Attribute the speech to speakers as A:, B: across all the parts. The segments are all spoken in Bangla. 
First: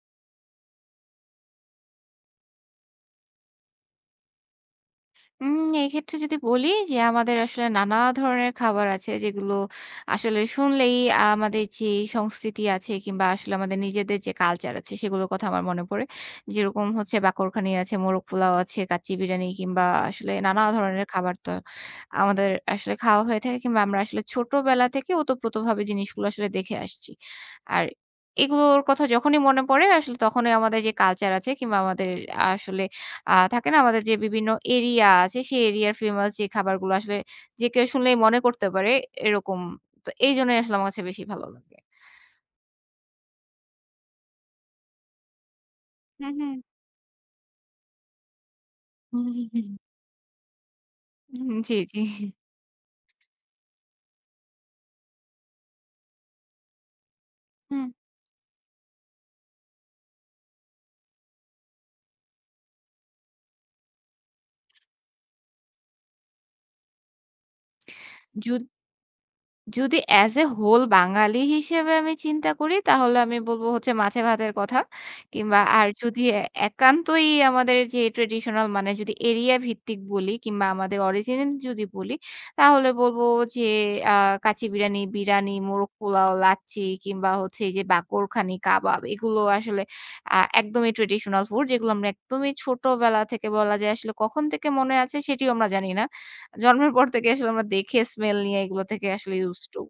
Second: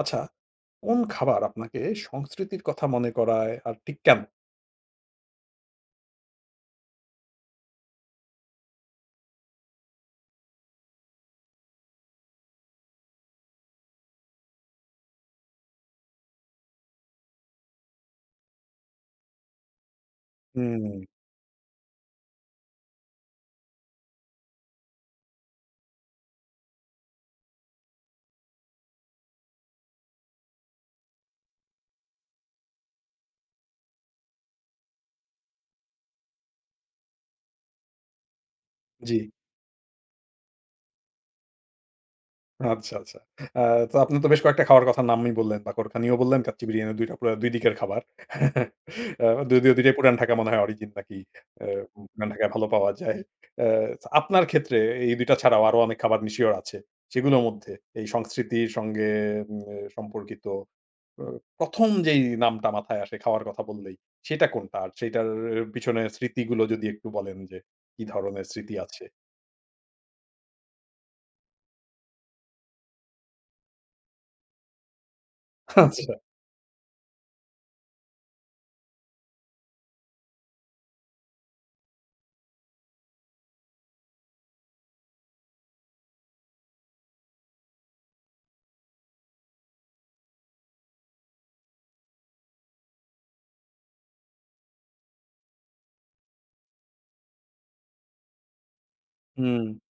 A: আচ্ছা, কোন খাবার আপনাকে সংস্কৃতির কথা মনে করায় আর ঠিক কেন?
B: উম এক্ষেত্রে যদি বলি যে আমাদের আসলে নানা ধরনের খাবার আছে যেগুলো আসলে শুনলেই আমাদের যে সংস্কৃতি আছে কিংবা আসলে আমাদের নিজেদের যে কালচার আছে সেগুলোর কথা আমার মনে পড়ে। যেরকম হচ্ছে বাকরখানি আছে, মোরগ পোলাও আছে, কাচ্চি বিরিয়ানি কিংবা আসলে নানা
A: হুম।
B: ধরনের খাবার তো আমাদের আসলে খাওয়া হয়ে থাকে কিংবা আমরা আসলে ছোটবেলা থেকে ওতপ্রোতভাবে জিনিসগুলো আসলে দেখে আসছি। আর এগুলোর কথা যখনই মনে পড়ে আসলে তখনই আমাদের যে কালচার আছে কিংবা আমাদের আসলে থাকে না আমাদের যে বিভিন্ন এরিয়া আছে, সেই এরিয়ার ফেমাস যে খাবারগুলো আসলে যে কেউ শুনলেই মনে করতে পারে
A: জি।
B: এরকম। তো এইজন্যই আসলে আমার কাছে বেশি ভালো লাগে।
A: আচ্ছা, আচ্ছা। আ তো আপনি তো বেশ কয়েকটা খাওয়ার কথার নামই বললেন। বাকরখানিও
B: হুম,
A: বললেন,
B: হুম।
A: কাচ্চি বিরিয়ানি ২ টা পুরা ২ দিকের খাবার। আ যদিও ২ টাই পুরান ঢাকা মনে হয় অরিজিন নাকি
B: হুম,
A: আ
B: জি, জি।
A: পুরান ঢাকায় ভালো পাওয়া যায়। আ আপনার ক্ষেত্রে এই ২ টা ছাড়াও আরো অনেক খাবার নিশ্চয়ই আছে। সেগুলোর মধ্যে
B: হুম।
A: এই সংস্কৃতির সঙ্গে উম সম্পর্কিত আ ১ম যেই নামটা মাথায় আসে খাওয়ার কথা বললেই, সেটা কোনটা? আর সেটার পিছনে স্মৃতিগুলো যদি একটু বলেন যে, কি ধরনের
B: যদি
A: স্মৃতি আছে? জি।
B: যদি অ্যাজ এ হোল বাঙালি হিসেবে আমি চিন্তা করি তাহলে আমি বলব হচ্ছে মাছে ভাতের কথা। কিংবা আর
A: আচ্ছা।
B: যদি একান্তই আমাদের যে ট্র্যাডিশনাল মানে যদি এরিয়া ভিত্তিক বলি কিংবা আমাদের অরিজিনাল যদি বলি তাহলে বলব যে আ কাচ্চি বিরানি, মোরগ পোলাও, লাচ্ছি কিংবা হচ্ছে এই যে বাকরখানি, কাবাব এগুলো আসলে একদমই ট্র্যাডিশনাল ফুড যেগুলো আমরা একদমই ছোটবেলা থেকে বলা যায় আসলে কখন থেকে মনে আছে সেটিও আমরা জানি না। জন্মের পর থেকে আসলে আমরা দেখে স্মেল নিয়ে এগুলো থেকে আসলে
A: হুম।
B: used to।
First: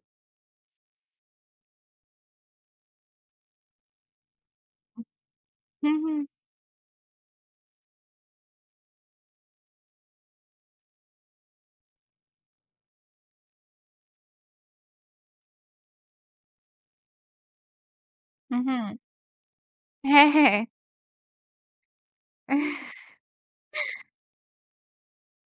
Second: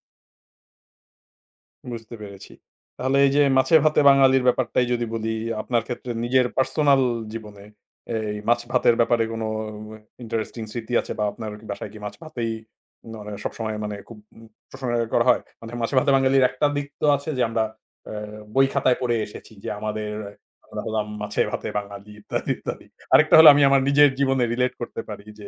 A: বুঝতে পেরেছি। তাহলে এই যে মাছে ভাতে বাঙালির ব্যাপারটাই যদি বলি, আপনার
B: হুম,
A: ক্ষেত্রে
B: হুম,
A: নিজের পার্সোনাল জীবনে এই মাছ ভাতের ব্যাপারে কোনো ইন্টারেস্টিং স্মৃতি আছে বা আপনার কি বাসায় কি মাছ ভাতেই মানে সবসময় মানে খুব প্রশংসা করা হয়? মানে মাছে ভাতে বাঙালির একটা দিক তো আছে যে আমরা অ্যা
B: হুম,
A: বই
B: হুম।
A: খাতায় পড়ে এসেছি যে আমাদের
B: হ্যাঁ, হ্যাঁ।
A: আমরা হলাম মাছে ভাতে বাঙালি ইত্যাদি, ইত্যাদি। আরেকটা হলো আমি আমার নিজের জীবনে রিলেট করতে পারি যে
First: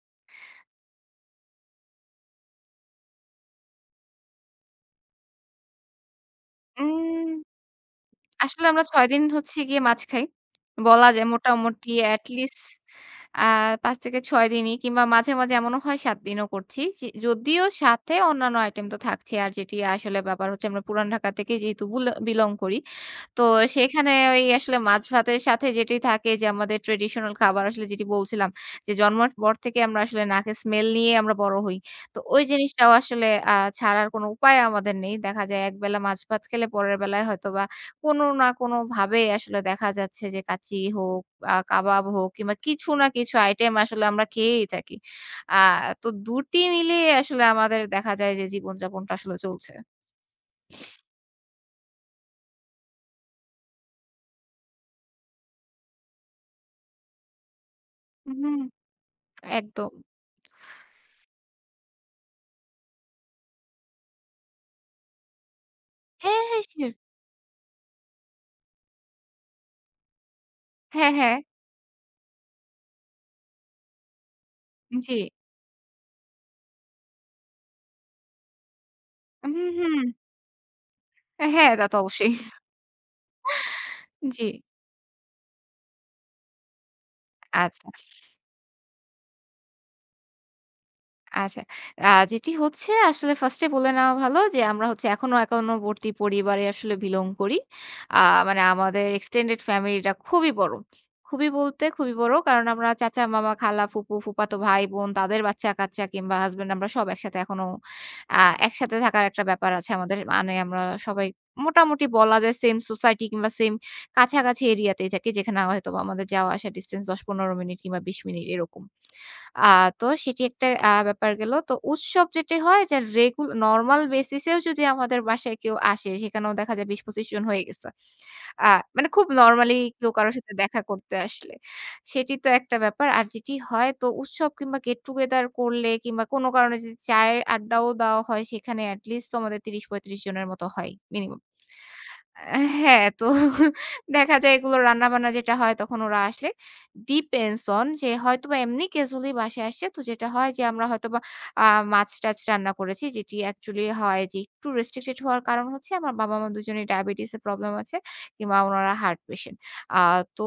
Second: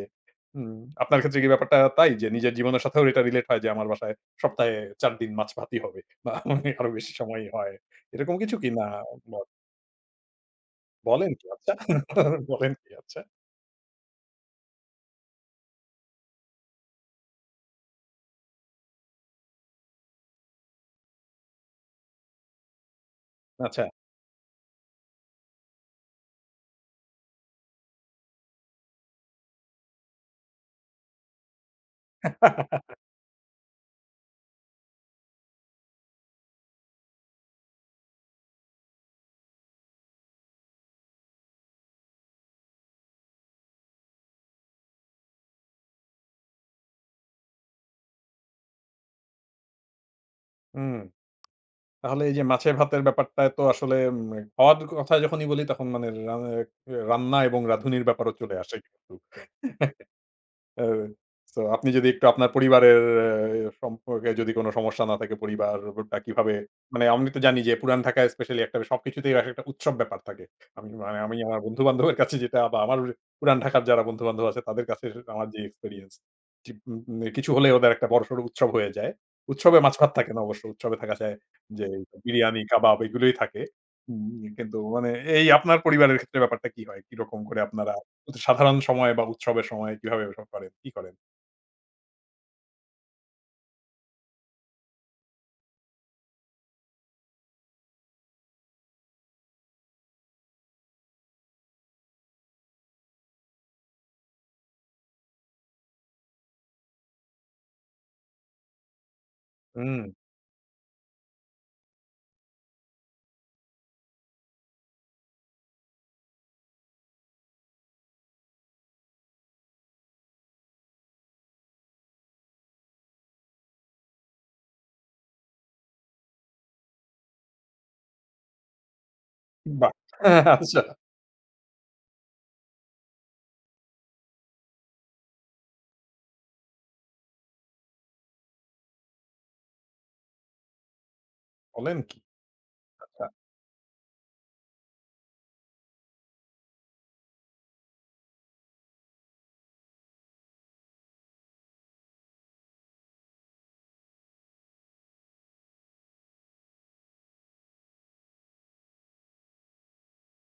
A: আপনার ক্ষেত্রে কি ব্যাপারটা তাই যে নিজের জীবনের সাথেও এটা রিলেট হয় যে আমার বাসায় সপ্তাহে ৪ দিন মাছ ভাতই হবে? বা মানে আরো বেশি
B: উম
A: সময় হয়। এরকম কিছু
B: আসলে
A: কি না
B: আমরা ৬ দিন
A: ব
B: হচ্ছে গিয়ে মাছ খাই। বলা যায়
A: বলেন কি? আচ্ছা
B: মোটামুটি at least
A: বলেন কি? আচ্ছা।
B: আ ৫ থেকে ৬ দিনই কিংবা মাঝে, মাঝে এমনও হয় ৭ দিনও করছি। যে যদিও সাথে অন্যান্য আইটেম তো থাকছে। আর যেটি আসলে ব্যাপার হচ্ছে আমরা পুরান ঢাকা থেকে যেহেতু বিলং করি তো
A: আচ্ছা।
B: সেখানে ওই আসলে মাছ ভাতের সাথে যেটি থাকে যে আমাদের ট্রেডিশনাল খাবার আসলে যেটি বলছিলাম যে জন্মের পর থেকে আমরা আসলে নাকে স্মেল নিয়ে আমরা বড় হই। তো ওই জিনিসটাও আসলে ছাড়ার কোনো উপায় আমাদের নেই। দেখা যায় একবেলা মাছ ভাত খেলে পরের বেলায় হয়তোবা কোনো না কোনোভাবে আসলে দেখা যাচ্ছে যে কাচ্চি হোক, কাবাব হোক কিংবা কিছু না কিছু আইটেম আসলে আমরা খেয়েই থাকি। আ তো দুটি মিলিয়ে আসলে আমাদের দেখা যায় যে জীবনযাপনটা আসলে চলছে।
A: হুম। তাহলে এই যে মাছে ভাতের ব্যাপারটায় তো আসলে খাওয়ার কথা যখনই বলি তখন মানে রান্না এবং রাঁধুনির ব্যাপারও চলে
B: হুম,
A: আসে কিন্তু।
B: একদম।
A: এ সো আপনি যদি একটু আপনার পরিবারের এ সম্পর্কে যদি কোন সমস্যা না থাকে পরিবারটা
B: হ্যাঁ,
A: কিভাবে
B: হ্যাঁ, শিওর।
A: মানে আমি তো জানি যে পুরান ঢাকায় স্পেশালি একটা সবকিছুতেই এক একটা উৎসব ব্যাপার থাকে। আমি
B: হ্যাঁ,
A: মানে
B: হ্যাঁ।
A: আমি আমার বন্ধু-বান্ধবের কাছে যেটা বা আমার পুরান ঢাকার যারা বন্ধু-বান্ধব আছে তাদের কাছে
B: জি।
A: আমার যে এক্সপেরিয়েন্স যে কিছু হলে ওদের একটা বড়সড় উৎসব হয়ে যায়।
B: হুম,
A: উৎসবে
B: হুম।
A: মাছ-ভাত থাকে না অবশ্য। উৎসবে থাকা যায়
B: হ্যাঁ, তা
A: যে
B: তো অবশ্যই।
A: বিরিয়ানি, কাবাব এগুলোই থাকে।
B: জি।
A: কিন্তু মানে এই আপনার পরিবারের ক্ষেত্রে ব্যাপারটা কি হয়? কিরকম করে
B: আচ্ছা।
A: আপনারা সাধারণ সময়ে বা উৎসবের সময়ে কিভাবে এসব করেন? কি করেন?
B: আচ্ছা। যেটি হচ্ছে আসলে 1st এ বলে নেওয়া ভালো যে আমরা হচ্ছে এখনো একান্নবর্তী পরিবারে আসলে belong করি। আ মানে আমাদের extended ফ্যামিলিটা খুবই বড়। খুবই বলতে খুবই বড়। কারণ আমরা চাচা, মামা, খালা, ফুপু, ফুফাতো ভাই-বোন তাদের বাচ্চা-কাচ্চা কিংবা হাসব্যান্ড আমরা সব একসাথে এখনো আ একসাথে থাকার একটা ব্যাপার আছে
A: হুম,
B: আমাদের। মানে আমরা সবাই মোটামুটি বলা যায় সেম সোসাইটি কিংবা সেম কাছাকাছি এরিয়াতেই থাকি যেখানে হয়তোবা আমাদের যাওয়া আসার ডিসট্যান্স ১০-১৫ মিনিট কিংবা ২০ মিনিট এরকম। আ তো সেটি একটা ব্যাপার গেল। তো উৎসব যেটি হয় যে নরমাল বেসিস এও যদি আমাদের বাসায় কেউ আসে সেখানেও দেখা যায় ২০-২৫ জন হয়ে গেছে। আ মানে খুব নরমালি
A: বাহ!
B: কেউ কারো সাথে দেখা
A: আচ্ছা,
B: করতে আসলে। সেটি তো একটা ব্যাপার। আর যেটি হয় তো উৎসব কিংবা গেট টুগেদার করলে কিংবা কোনো কারণে যদি চায়ের আড্ডাও দেওয়া হয় সেখানে এটি লিস্ট তো আমাদের ৩০-৩৫ জনের মতো হয় মিনিমাম।
A: বলেন কি?
B: হ্যাঁ,
A: আচ্ছা,
B: তো দেখা যায় এগুলো রান্নাবান্না যেটা হয় তখন ওরা আসলে depends on যে হয়তোবা এমনি ক্যাজুয়ালি বাসায় আসছে। তো যেটা হয় যে আমরা হয়তোবা আ মাছ-টাছ রান্না করেছি যেটি অ্যাকচুয়ালি হয় যে একটু রেস্ট্রিক্টেড হওয়ার কারণ হচ্ছে আমার বাবা-মা দুজনেই ডায়াবেটিস এর প্রবলেম আছে কিংবা উনারা হার্ট পেশেন্ট। আ তো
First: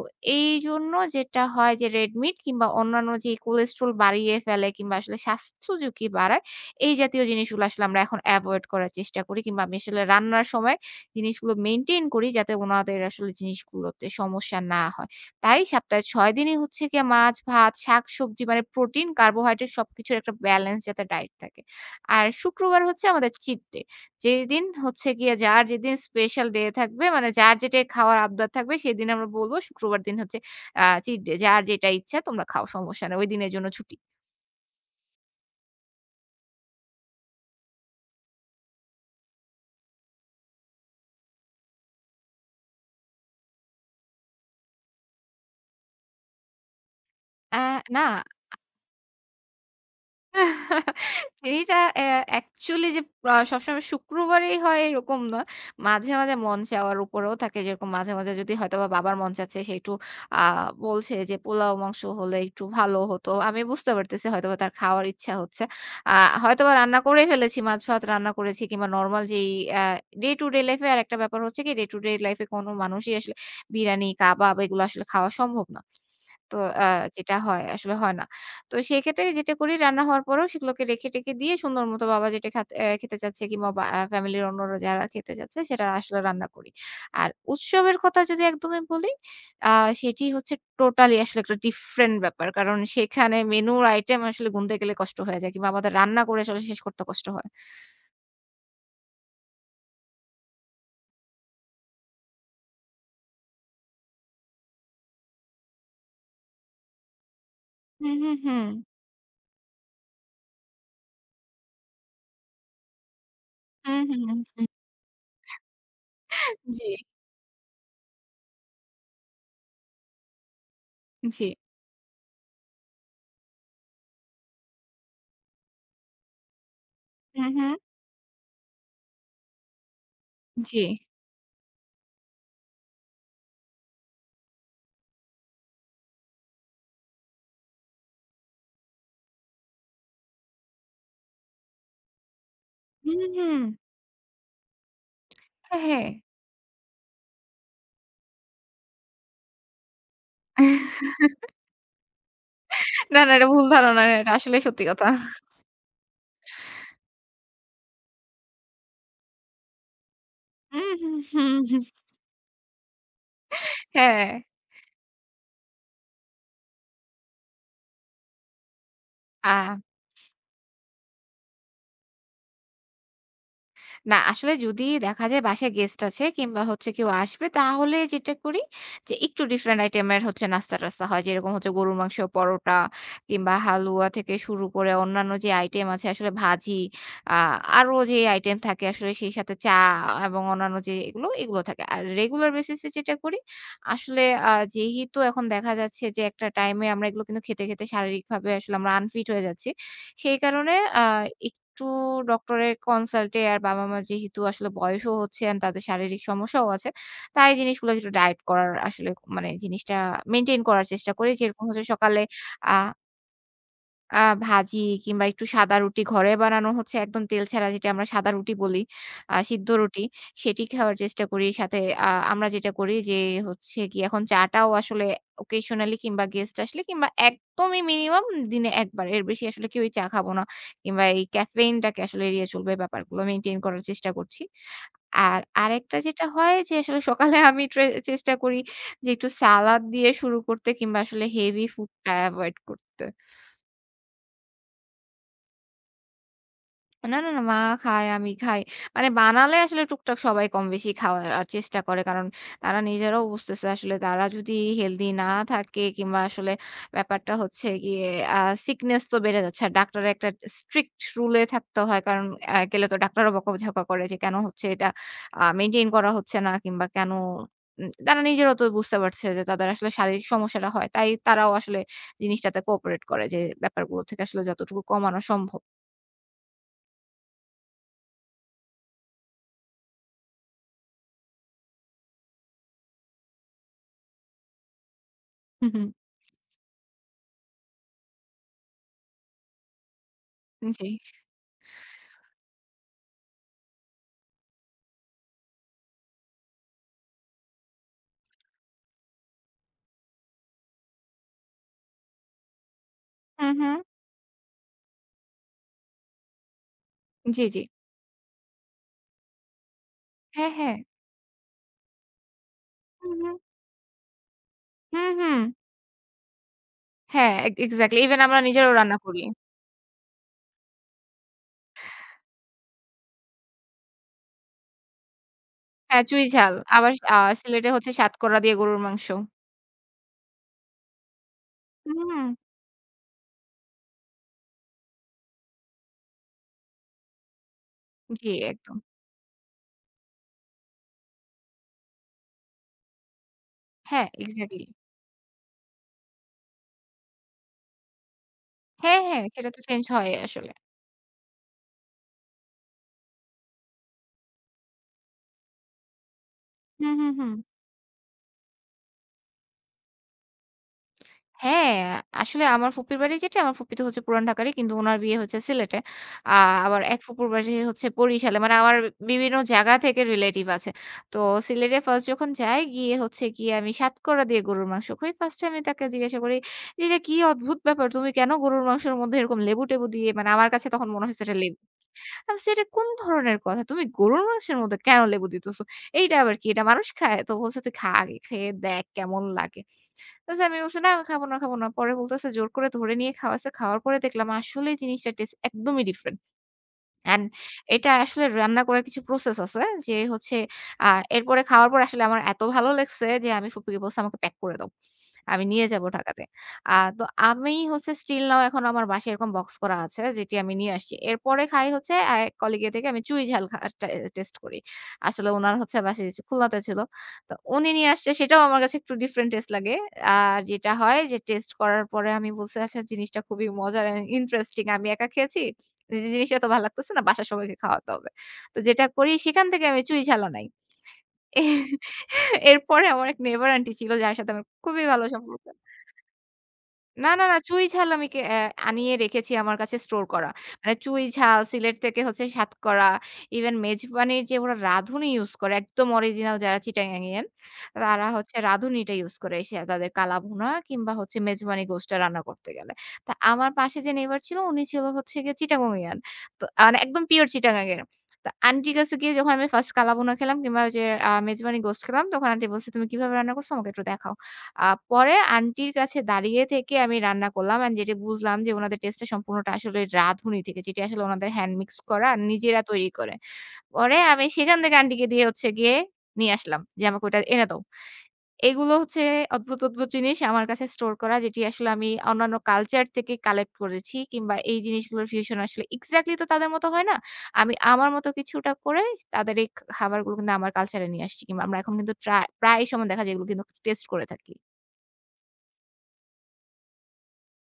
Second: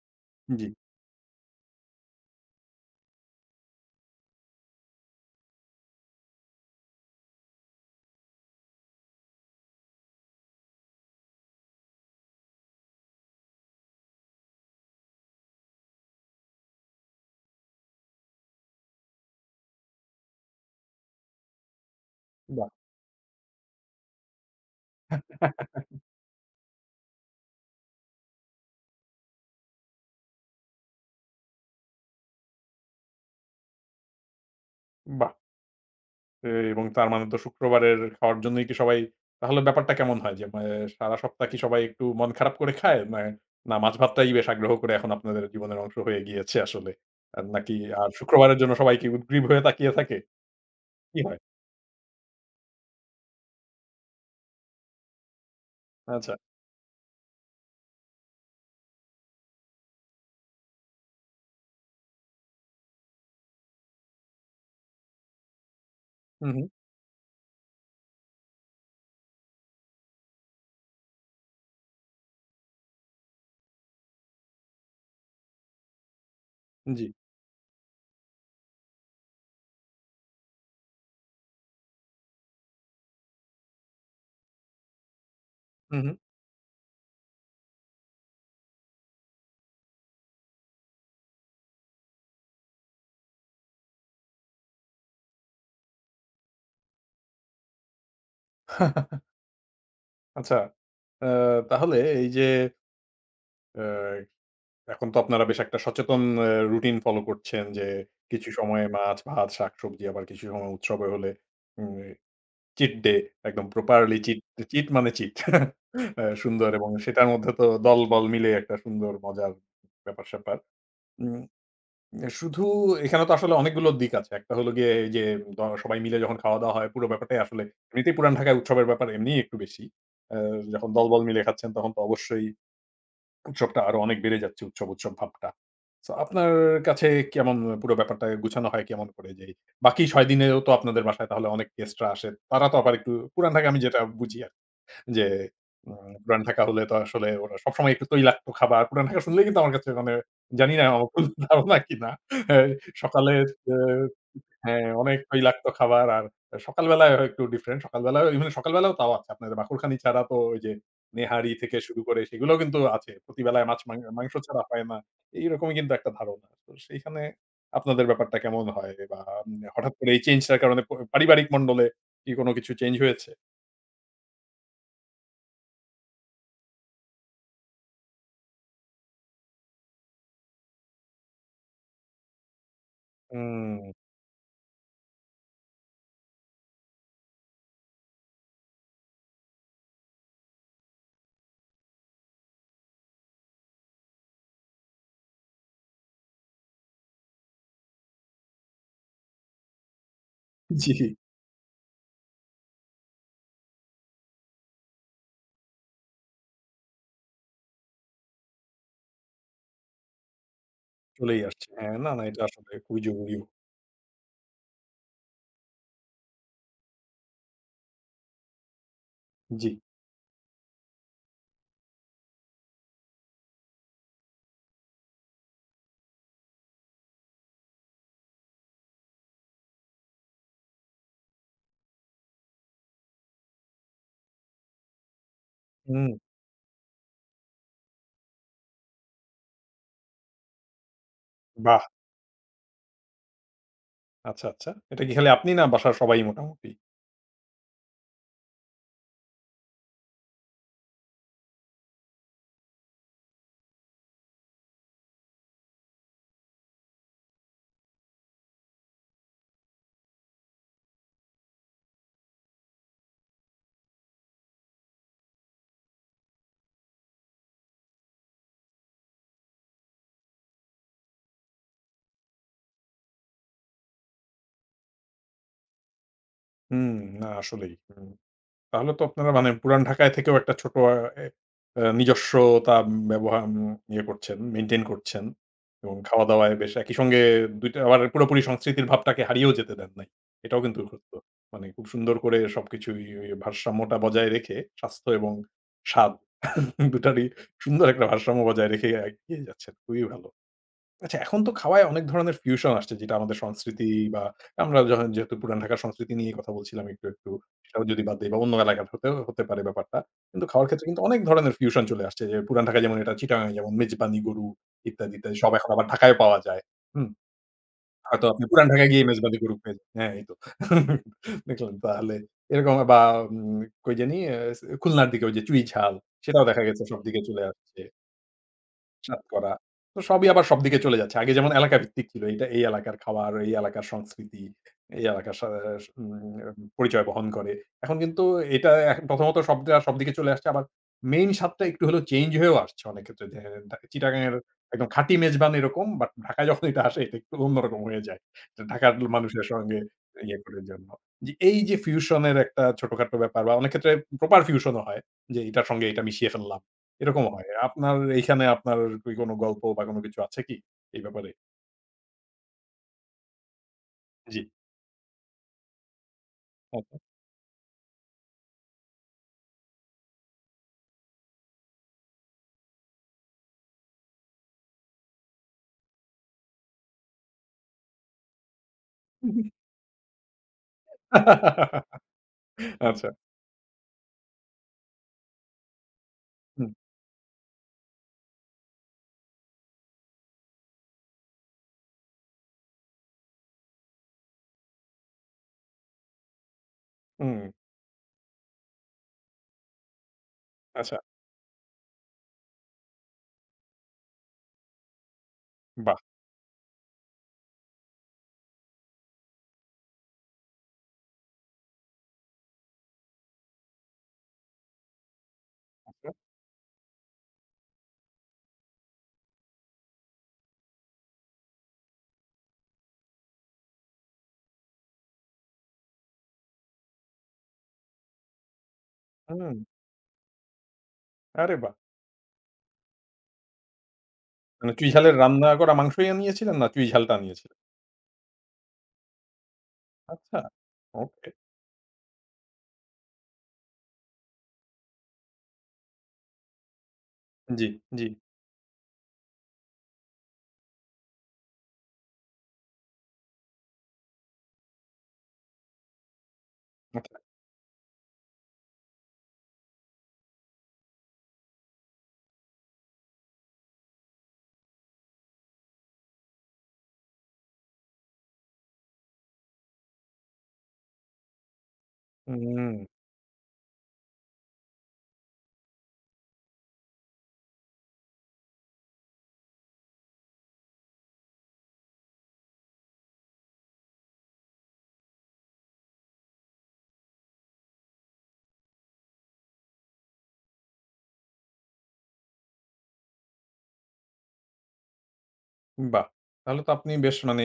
A: জি,
B: এইজন্য যেটা হয় যে রেড মিট কিংবা অন্যান্য যে কোলেস্ট্রল বাড়িয়ে ফেলে কিংবা আসলে স্বাস্থ্য ঝুঁকি বাড়ায় এই জাতীয় জিনিসগুলো আসলে আমরা এখন এভয়েড করার চেষ্টা করি কিংবা আমি আসলে রান্নার সময় জিনিসগুলো মেইনটেইন করি যাতে উনাদের আসলে জিনিসগুলোতে সমস্যা না হয়। তাই সপ্তাহে ৬ দিনই হচ্ছে গিয়ে মাছ, ভাত, শাকসবজি মানে প্রোটিন, কার্বোহাইড্রেট সবকিছুর একটা ব্যালেন্স যাতে ডায়েট থাকে। আর
A: বাহ!
B: শুক্রবার হচ্ছে আমাদের চিট ডে। যেদিন হচ্ছে গিয়ে যার যেদিন স্পেশাল ডে থাকবে মানে যার যেটাই খাওয়ার আবদার থাকবে সেদিন আমরা বলব শুক্রবার দিন হচ্ছে চিট ডে। যার যেটা ইচ্ছা তোমরা খাও সমস্যা নাই। ওই দিনের জন্য ছুটি।
A: বাহ! এ এবং তার মানে তো শুক্রবারের খাওয়ার জন্যই কি সবাই তাহলে ব্যাপারটা কেমন হয়? যে, সারা সপ্তাহ কি সবাই একটু মন খারাপ করে খায়? না, না মাছ ভাতটাই বেশ আগ্রহ করে এখন আপনাদের জীবনের অংশ হয়ে গিয়েছে আসলে?
B: আ
A: নাকি
B: না,
A: আর শুক্রবারের জন্য সবাই কি উদগ্রীব হয়ে তাকিয়ে থাকে? কি হয়?
B: এটা অ্যাকচুয়ালি যে সবসময় শুক্রবারেই হয় এরকম না। মাঝে,
A: আচ্ছা।
B: মাঝে মন চাওয়ার উপরেও থাকে। যেরকম মাঝে, মাঝে যদি হয়তোবা বাবার মন চাচ্ছে সে একটু আ বলছে যে পোলাও মাংস হলে একটু ভালো হতো। আমি বুঝতে পারতেছি হয়তোবা তার খাওয়ার ইচ্ছা হচ্ছে। আ
A: হু, হু।
B: হয়তোবা রান্না করেই ফেলেছি, মাছ ভাত রান্না করেছি কিংবা নরমাল যেই a day to day life এ আরেকটা ব্যাপার হচ্ছে কি ডে টু ডে লাইফ এ কোনো মানুষই আসলে বিরানি, কাবাব এগুলো আসলে খাওয়া সম্ভব না। তো আ
A: জি।
B: যেটা হয় আসলে হয় না। তো সেক্ষেত্রে যেটা করি রান্না হওয়ার পরেও সেগুলোকে রেখে টেখে দিয়ে সুন্দর মতো বাবা যেটা খাত অ্যা খেতে চাচ্ছে কিংবা বা আ ফ্যামিলির অন্যরা যারা খেতে চাচ্ছে সেটা
A: হু, হু।
B: আসলে রান্না করি। আর উৎসবের কথা যদি একদমই বলি আ সেটি হচ্ছে টোটালি আসলে একটা ডিফরেন্ট ব্যাপার। কারণ সেখানে মেনুর আইটেম আসলে গুনতে গেলে কষ্ট হয়ে যায় কিংবা আমাদের রান্না করে আসলে শেষ করতে কষ্ট হয়।
A: আচ্ছা। আ তাহলে এই যে, অ্যা এখন তো আপনারা বেশ একটা সচেতন রুটিন ফলো করছেন যে
B: হুম, হুম,
A: কিছু
B: হুম।
A: সময়ে মাছ, ভাত, শাকসবজি আবার কিছু সময় উৎসবে হলে উম চিট ডে একদম
B: হুম,
A: প্রপারলি চিট,
B: হুম, হুম।
A: চিট মানে চিট সুন্দর
B: জি,
A: এবং সেটার মধ্যে তো দলবল মিলে একটা সুন্দর মজার ব্যাপার-স্যাপার। উম
B: জি।
A: শুধু এখানে তো আসলে অনেকগুলো দিক আছে। একটা হলো গিয়ে এই যে সবাই মিলে যখন খাওয়া-দাওয়া হয় পুরো ব্যাপারটাই
B: হুম,
A: আসলে
B: হুম।
A: এমনিতেই পুরান ঢাকায় উৎসবের ব্যাপার এমনিই একটু বেশি। আ
B: জি।
A: যখন দলবল মিলে খাচ্ছেন তখন তো অবশ্যই উৎসবটা আরো অনেক বেড়ে যাচ্ছে উৎসব, উৎসব ভাবটা। সো আপনার কাছে কেমন পুরো ব্যাপারটা গুছানো হয় কেমন করে? যে বাকি ৬ দিনেও তো আপনাদের বাসায় তাহলে অনেক গেস্টরা আসে। তারা তো আবার একটু
B: হুম,
A: পুরান
B: হুম।
A: ঢাকায় আমি যেটা বুঝি আর কি, যে
B: হ্যাঁ, হ্যাঁ।
A: পুরান ঢাকা হলে তো আসলে ওরা সবসময় একটু তৈলাক্ত খাবার। পুরান ঢাকা শুনলেই কিন্তু আমার কাছে মানে জানি না আমার ভুল ধারণা কিনা। হ্যাঁ,
B: না, না,
A: সকালে
B: এটা ভুল
A: এ
B: ধারণা। এটা আসলেই সত্যি
A: হ্যাঁ,
B: কথা।
A: অনেক তৈলাক্ত খাবার আর সকালবেলায় হয় একটু ডিফারেন্ট। সকালবেলায় ইভেন সকালবেলাও তাও আছে। আপনাদের বাকরখানি ছাড়া তো ওই যে
B: হুম, হুম,
A: নেহারি
B: হুম,
A: থেকে
B: হুম।
A: শুরু করে সেগুলোও কিন্তু আছে। প্রতিবেলায় মাছ
B: হ্যাঁ।
A: মাংস ছাড়া হয় না। এইরকমই কিন্তু একটা ধারণা। তো সেইখানে আপনাদের ব্যাপারটা কেমন হয়? বা
B: আ
A: হঠাৎ করে এই চেঞ্জটার কারণে পারিবারিক মন্ডলে কি কোন কিছু চেঞ্জ হয়েছে?
B: না, আসলে যদি দেখা যায় বাসায় গেস্ট আছে কিংবা হচ্ছে কেউ আসবে, তাহলে যেটা করি যে একটু ডিফারেন্ট আইটেমের হচ্ছে নাস্তা-টাস্তা হয়। যেরকম হচ্ছে গরুর মাংস, পরোটা কিংবা
A: হুম।
B: হালুয়া থেকে শুরু করে অন্যান্য যে আইটেম আছে আসলে ভাজি, আ আরো যে আইটেম থাকে আসলে সেই সাথে চা এবং অন্যান্য যে এগুলো, এগুলো থাকে। আর রেগুলার বেসিস এ যেটা করি আসলে যেহেতু এখন দেখা যাচ্ছে যে একটা টাইমে আমরা এগুলো কিন্তু খেতে, খেতে শারীরিকভাবে আসলে আমরা আনফিট হয়ে যাচ্ছি। সেই কারণে
A: জি,
B: আ একটু ডক্টরের কনসাল্টে আর বাবা-মার যেহেতু আসলে বয়সও হচ্ছে and তাদের শারীরিক সমস্যাও আছে। তাই জিনিসগুলো একটু ডায়েট করার আসলে মানে জিনিসটা মেইনটেইন করার চেষ্টা করি।
A: চলেই
B: যেরকম
A: আসছে।
B: হচ্ছে
A: হ্যাঁ, না,
B: সকালে
A: না, এটা আসলে
B: আ
A: খুবই জরুরিও।
B: আ ভাজি কিংবা একটু সাদা রুটি ঘরে বানানো হচ্ছে একদম তেল ছাড়া যেটা আমরা সাদা রুটি বলি, সিদ্ধ
A: জি।
B: রুটি সেটি খাওয়ার চেষ্টা করি। সাথে আমরা যেটা করি যে হচ্ছে গিয়ে এখন চাটাও আসলে occasionally কিংবা গেস্ট আসলে কিংবা একদমই মিনিমাম দিনে ১ বার। এর বেশি আসলে কেউই চা খাবো না। কিংবা এই ক্যাফেইনটাকে আসলে এড়িয়ে চলবো এই ব্যাপারগুলো মেইনটেইন করার চেষ্টা করছি। আর আরেকটা
A: হুম,
B: যেটা হয় যে আসলে সকালে আমি চেষ্টা করি যে একটু সালাদ দিয়ে শুরু করতে কিংবা আসলে হেভি
A: বাহ!
B: ফুডটা এভয়েড করতে।
A: আচ্ছা, আচ্ছা। এটা কি খালি আপনি না বাসার সবাই মোটামুটি?
B: না, না, না। মা খায়, আমি খাই। মানে বানালে আসলে টুকটাক সবাই কমবেশি খাওয়ার চেষ্টা করে। কারণ তারা নিজেরাও বুঝতেছে আসলে তারা যদি হেলদি না থাকে কিংবা আসলে ব্যাপারটা হচ্ছে গিয়ে আ সিকনেস তো বেড়ে যাচ্ছে। আর ডাক্তারের একটা স্ট্রিক্ট রুলে থাকতে হয়। কারণ গেলে তো ডাক্তারও বকাঝকা করে যে কেন হচ্ছে এটা মেইনটেইন করা হচ্ছে না কিংবা কেন তারা নিজেরাও তো বুঝতে পারছে যে তাদের আসলে শারীরিক সমস্যাটা হয়। তাই তারাও আসলে জিনিসটাতে কোঅপারেট করে যে ব্যাপারগুলো থেকে আসলে যতটুকু কমানো সম্ভব।
A: হুম, না আসলেই। হুম। তাহলে তো আপনারা মানে পুরান ঢাকায় থেকেও একটা ছোট এ নিজস্বতা ব্যবহার ইয়ে করছেন, মেইনটেইন করছেন
B: হু, হুম।
A: এবং খাওয়া-দাওয়ায় বেশ একই সঙ্গে ২ টা আবার পুরোপুরি সংস্কৃতির ভাবটাকে হারিয়েও যেতে দেন নাই। এটাও কিন্তু
B: জি।
A: সত্য। মানে খুব সুন্দর করে সবকিছুই ওই ভারসাম্যটা বজায় রেখে স্বাস্থ্য এবং স্বাদ ২ টারই সুন্দর একটা ভারসাম্য বজায় রেখে এগিয়ে যাচ্ছেন। খুবই ভালো। আচ্ছা, এখন তো খাওয়ায় অনেক ধরনের ফিউশন আসছে যেটা আমাদের
B: হুম, হুম।
A: সংস্কৃতি বা আমরা যখন যেহেতু পুরান ঢাকার সংস্কৃতি নিয়ে কথা বলছিলাম একটু, একটু
B: জি, জি।
A: সেটাও যদি বাদ দেই বা অন্য এলাকার হতেও হতে পারে ব্যাপারটা। কিন্তু
B: হ্যাঁ,
A: খাওয়ার
B: হ্যাঁ।
A: ক্ষেত্রে কিন্তু অনেক ধরনের ফিউশন চলে আসছে যে পুরান ঢাকায় যেমন এটা
B: হুম, হুম।
A: চিটাগাং এ যেমন মেজবানি গরু
B: হুম,
A: ইত্যাদি, ইত্যাদি
B: হুম।
A: সব এখন আবার ঢাকায়ও পাওয়া যায়। হুম?
B: হ্যাঁ, এক্সাক্টলি। ইভেন
A: হয়তো
B: আমরা
A: আপনি পুরান
B: নিজেরাও
A: ঢাকায়
B: রান্না
A: গিয়ে
B: করি।
A: মেজবানি গরু পেয়ে যাবেন। হ্যাঁ, এই তো। দেখলেন তাহলে এরকম বা উম কই জানি খুলনার দিকে ওই যে চুই ঝাল
B: হ্যাঁ, চুই
A: সেটাও
B: ঝাল।
A: দেখা গেছে
B: আবার
A: সবদিকে চলে
B: সিলেটে
A: আসছে।
B: হচ্ছে সাতকরা দিয়ে গরুর মাংস।
A: স্বাদ করা। তো সবই আবার সবদিকে চলে যাচ্ছে। আগে যেমন এলাকা ভিত্তিক ছিল।
B: হুম,
A: এটা এই এলাকার খাবার, এই এলাকার সংস্কৃতি, এই এলাকার স উম পরিচয় বহন করে। এখন কিন্তু
B: জি
A: এটা
B: একদম।
A: এখন প্রথমত সবটা সবদিকে চলে আসছে। আবার মেইন স্বাদটা একটু হলেও চেঞ্জ হয়েও আসছে অনেক ক্ষেত্রে। যে
B: হ্যাঁ,
A: চিটাগাংয়ের
B: এক্সাক্টলি।
A: একদম খাঁটি মেজবান এরকম, বাট ঢাকায় যখন এটা আসে এটা একটু অন্যরকম হয়ে যায়। তো ঢাকার
B: হ্যাঁ, হ্যাঁ,
A: মানুষের
B: সেটা তো
A: সঙ্গে
B: চেঞ্জ হয়
A: ইয়ে
B: আসলে।
A: করার জন্য। যে এই যে ফিউশন এর একটা ছোটখাটো ব্যাপার বা অনেক ক্ষেত্রে প্রপার ফিউশন ও হয়। যে এটার সঙ্গে এটা মিশিয়ে ফেললাম।
B: হুম, হুম,
A: এরকম
B: হুম।
A: হয়। আপনার এইখানে আপনার কি কোনো গল্প বা কোনো কিছু আছে কি এই ব্যাপারে?
B: হ্যাঁ, আসলে আমার ফুপির বাড়ি যেটা, আমার ফুপি তো হচ্ছে পুরান
A: জি।
B: ঢাকারই। কিন্তু উনার বিয়ে হচ্ছে সিলেটে। আ আবার
A: আচ্ছা।
B: এক ফুপুর বাড়ি হচ্ছে বরিশালে। মানে আমার বিভিন্ন জায়গা থেকে রিলেটিভ আছে। তো সিলেটে ফার্স্ট যখন যাই, গিয়ে হচ্ছে গিয়ে আমি সাতকরা দিয়ে গরুর মাংস খাই। ফার্স্ট এ আমি তাকে জিজ্ঞাসা করি যে, "এটা কি অদ্ভুত ব্যাপার! তুমি কেন গরুর মাংসের মধ্যে এরকম লেবু-টেবু দিয়ে" মানে আমার কাছে তখন মনে হয়েছে এটা লেবু। আমি বলছি, "এটা কোন
A: আচ্ছা।
B: ধরনের কথা? তুমি গরুর মাংসের মধ্যে কেন লেবু দিতেছো? এইটা আবার কি? এটা
A: হুম,
B: মানুষ খায়?" তো বলছে, "তুই খা আগে, খেয়ে দেখ কেমন লাগে।" বলছে আমি বলছি, "না, আমি খাবো না, খাবো না।" পরে বলতেছে জোর করে ধরে নিয়ে খাওয়াইছে। খাওয়ার পরে দেখলাম আসলেই জিনিসটার টেস্ট একদমই ডিফারেন্ট। অ্যান্ড
A: হুম।
B: এটা আসলে রান্না করার কিছু প্রসেস আছে যে হচ্ছে আ
A: আচ্ছা।
B: এরপরে খাওয়ার পর আসলে আমার এত ভালো লাগছে যে আমি ফুপিকে বলছি আমাকে প্যাক করে দাও। আমি নিয়ে যাব
A: বাহ!
B: ঢাকাতে। তো আমি হচ্ছে স্টিল নাও এখন আমার বাসায় এরকম বক্স করা আছে যেটি আমি নিয়ে আসছি। এরপরে খাই হচ্ছে এক কলিগের থেকে আমি চুই ঝাল খা টে টেস্ট করি। আসলে উনার হচ্ছে বাসায় যে খুলনাতে ছিল। তো উনি নিয়ে আসছে সেটাও আমার কাছে একটু ডিফারেন্ট টেস্ট লাগে। আর যেটা হয় যে টেস্ট করার পরে আমি বলছি আচ্ছা জিনিসটা খুবই মজার অ্যান্ড ইন্টারেস্টিং। আমি একা খেয়েছি। যে জিনিসটা তো ভালো লাগতেছে না, বাসার সবাইকে খাওয়াতে হবে। তো যেটা করি সেখান
A: হুম।
B: থেকে আমি চুই ঝাল আনাই।
A: আরে বাহ!
B: এরপরে আমার এক নেইবার আন্টি ছিল যার সাথে আমার
A: মানে
B: খুবই
A: চুই
B: ভালো
A: ঝালের
B: সম্পর্ক।
A: রান্না করা মাংসই আনিয়েছিলেন না চুই
B: না,
A: ঝালটা
B: না, না,
A: আনিয়েছিলেন?
B: চুই ঝাল আমি কে অ্যা আনিয়ে রেখেছি আমার কাছে স্টোর করা।
A: আচ্ছা।
B: মানে চুই
A: ওকে।
B: ঝাল, সিলেট থেকে হচ্ছে সাতকরা, ইভেন মেজবানির যে ওরা রাঁধুনি ইউস করে একদম অরিজিনাল যারা চিটাগাংইয়ান,
A: জি, জি।
B: তারা হচ্ছে রাঁধুনিটা ইউস করে সে তাদের কালা ভুনা কিংবা হচ্ছে মেজবানি গোশটা রান্না করতে গেলে। তা আমার পাশে যে নেইবার ছিল উনি ছিল হচ্ছে গিয়ে চিটাগংইয়ান। তো মানে একদম
A: আচ্ছা।
B: পিওর চিটাগাংয়ের। তো আন্টির কাছে গিয়ে যখন আমি ফার্স্ট কালা ভুনা খেলাম কিংবা ওই যে মেজবানি গোশট খেলাম তখন আন্টি বলছে, "তুমি কিভাবে রান্না করছো? আমাকে একটু দেখাও।" আ পরে আন্টির কাছে দাঁড়িয়ে থেকে আমি রান্না করলাম এন্ড যেটি বুঝলাম যে উনাদের টেস্টটা সম্পূর্ণটা আসলে রাঁধুনি থেকে, যেটি আসলে উনাদের হ্যান্ড মিক্স করা আর নিজেরা
A: হুম।
B: তৈরি করে। পরে আমি সেখান থেকে আন্টিকে দিয়ে হচ্ছে গিয়ে নিয়ে আসলাম যে, "আমাকে ওটা এনে দাও।" এগুলো হচ্ছে অদ্ভুত, অদ্ভুত জিনিস আমার কাছে স্টোর করা যেটি আসলে আমি অন্যান্য কালচার থেকে কালেক্ট করেছি কিংবা এই জিনিসগুলোর ফিউশন আসলে এক্সাক্টলি তো তাদের মতো হয় না। আমি আমার মতো কিছুটা করে তাদের এই খাবারগুলো কিন্তু আমার কালচারে নিয়ে আসছি কিংবা আমরা এখন কিন্তু প্রায় সময় দেখা যায় এগুলো কিন্তু টেস্ট করে থাকি।
A: বাহ! তাহলে তো আপনি বেশ মানে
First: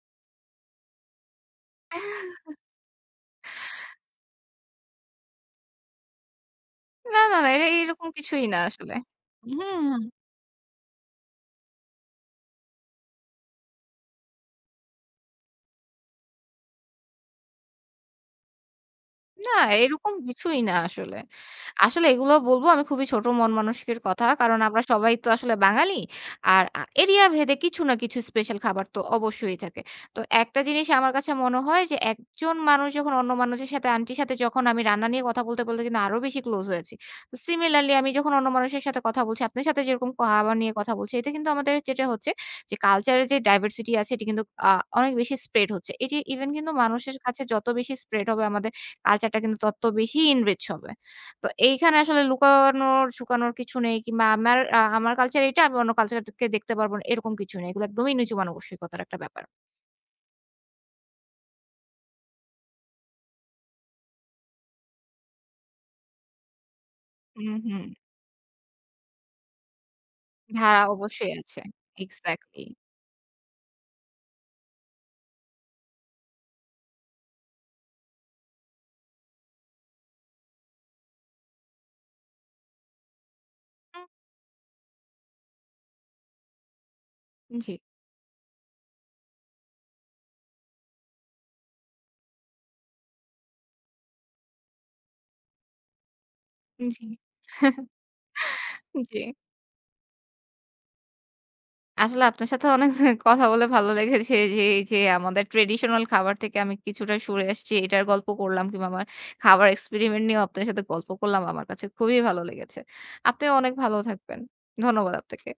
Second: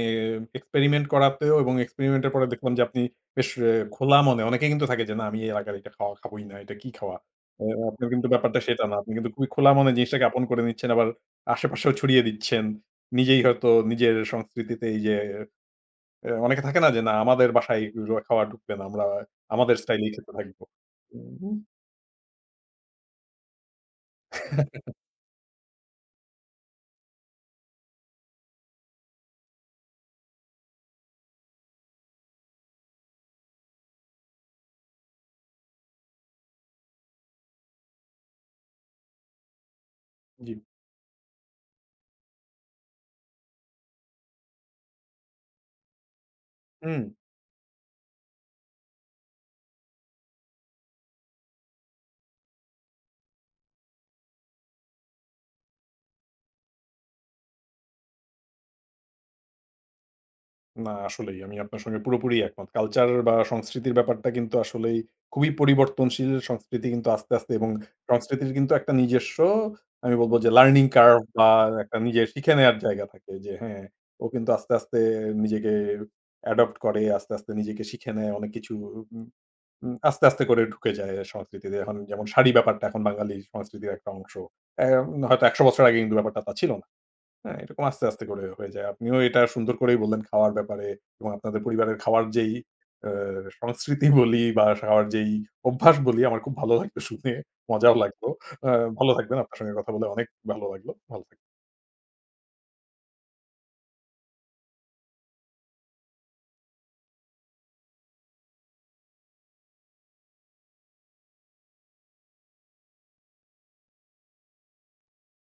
A: এক্সপেরিমেন্ট করাতেও এবং এক্সপেরিমেন্ট এর পরে দেখলাম যে আপনি বেশ খোলা মনে অনেকে কিন্তু থাকে যে, "না আমি এর আগে এটা খাওয়া খাবোই না। এটা কি খাওয়া?"
B: না, না, না।
A: এ
B: এটা
A: আপনার
B: এরকম
A: কিন্তু
B: কিছুই না
A: ব্যাপারটা সেটা না।
B: আসলে।
A: আপনি কিন্তু খুবই
B: হুম,
A: খোলা মনে
B: হুম।
A: জিনিসটাকে আপন করে নিচ্ছেন। আবার আশেপাশেও ছড়িয়ে দিচ্ছেন। নিজেই হয়তো নিজের সংস্কৃতিতে এই যে অনেকে থাকে না যে, "না আমাদের বাসায় এগুলো খাওয়া ঢুকবে না। আমরা
B: না,
A: আমাদের স্টাইলেই
B: এরকম
A: খেতে
B: কিছুই
A: থাকবো।"
B: না আসলে।
A: উম
B: আসলে এগুলো বলব আমি খুবই ছোট মন মানসিকের কথা। কারণ আমরা সবাই তো আসলে বাঙালি। আর এরিয়া ভেদে কিছু না কিছু স্পেশাল খাবার তো অবশ্যই থাকে। তো একটা জিনিস আমার কাছে মনে হয় যে একজন মানুষ যখন অন্য মানুষের সাথে আন্টির সাথে যখন আমি রান্না নিয়ে কথা বলতে, বলতে কিন্তু আরো বেশি ক্লোজ হয়েছি। তো সিমিলারলি আমি যখন অন্য মানুষের সাথে কথা বলছি, আপনার সাথে যেরকম
A: জি।
B: খাবার নিয়ে কথা বলছি, এতে কিন্তু আমাদের যেটা হচ্ছে যে কালচারের যে ডাইভার্সিটি আছে এটি কিন্তু আ অনেক বেশি স্প্রেড হচ্ছে। এটি ইভেন কিন্তু
A: হুম।
B: মানুষের কাছে যত বেশি স্প্রেড হবে আমাদের কালচারটা কিন্তু তত বেশি enrich হবে। তো এইখানে আসলে লুকানোর, ছুকানোর কিছু নেই কিংবা আমার আমার কালচার এটা, আমি অন্য কালচারকে দেখতে পারব না, এরকম কিছু নেই। এগুলো একদমই নিচু মানবসিকতার একটা ব্যাপার।
A: না আসলেই আমি আপনার সঙ্গে পুরোপুরি একমত। কালচার বা সংস্কৃতির ব্যাপারটা কিন্তু আসলেই খুবই পরিবর্তনশীল। সংস্কৃতি কিন্তু আস্তে, আস্তে
B: হুম,
A: এবং
B: হুম।
A: সংস্কৃতির কিন্তু একটা নিজস্ব আমি বলব যে
B: ধারা
A: লার্নিং কার্ভ
B: অবশ্যই
A: বা
B: আছে।
A: একটা নিজে শিখে
B: এক্সাক্টলি।
A: নেয়ার জায়গা থাকে যে হ্যাঁ, ও কিন্তু আস্তে, আস্তে নিজেকে অ্যাডপ্ট করে, আস্তে, আস্তে নিজেকে শিখে নেয় অনেক কিছু উম উম আস্তে, আস্তে করে ঢুকে যায় সংস্কৃতিতে। এখন যেমন শাড়ি ব্যাপারটা এখন বাঙালি সংস্কৃতির
B: হুম,
A: একটা অংশ। অ্যা হয়তো ১০০ বছর আগে কিন্তু ব্যাপারটা তা ছিল না। হ্যাঁ,
B: জি,
A: এরকম আস্তে, আস্তে করে হয়ে যায়। আপনিও এটা সুন্দর করেই বললেন খাওয়ার ব্যাপারে এবং আপনাদের পরিবারের খাওয়ার যেই আ সংস্কৃতি বলি বা খাওয়ার যেই অভ্যাস বলি, আমার খুব ভালো লাগলো
B: জি।
A: শুনে। মজাও লাগলো। আ ভালো
B: জি।
A: থাকবেন। আপনার সঙ্গে কথা বলে অনেক ভালো লাগলো। ভালো থাকবেন।
B: আসলে আপনার সাথে অনেক কথা বলে ভালো লেগেছে যে এই যে আমাদের ট্রেডিশনাল খাবার থেকে আমি কিছুটা সরে আসছি। এটার গল্প করলাম কিংবা আমার খাবার এক্সপেরিমেন্ট নিয়েও আপনার সাথে গল্প করলাম। আমার কাছে খুবই ভালো লেগেছে। আপনিও অনেক ভালো থাকবেন। ধন্যবাদ আপনাকে।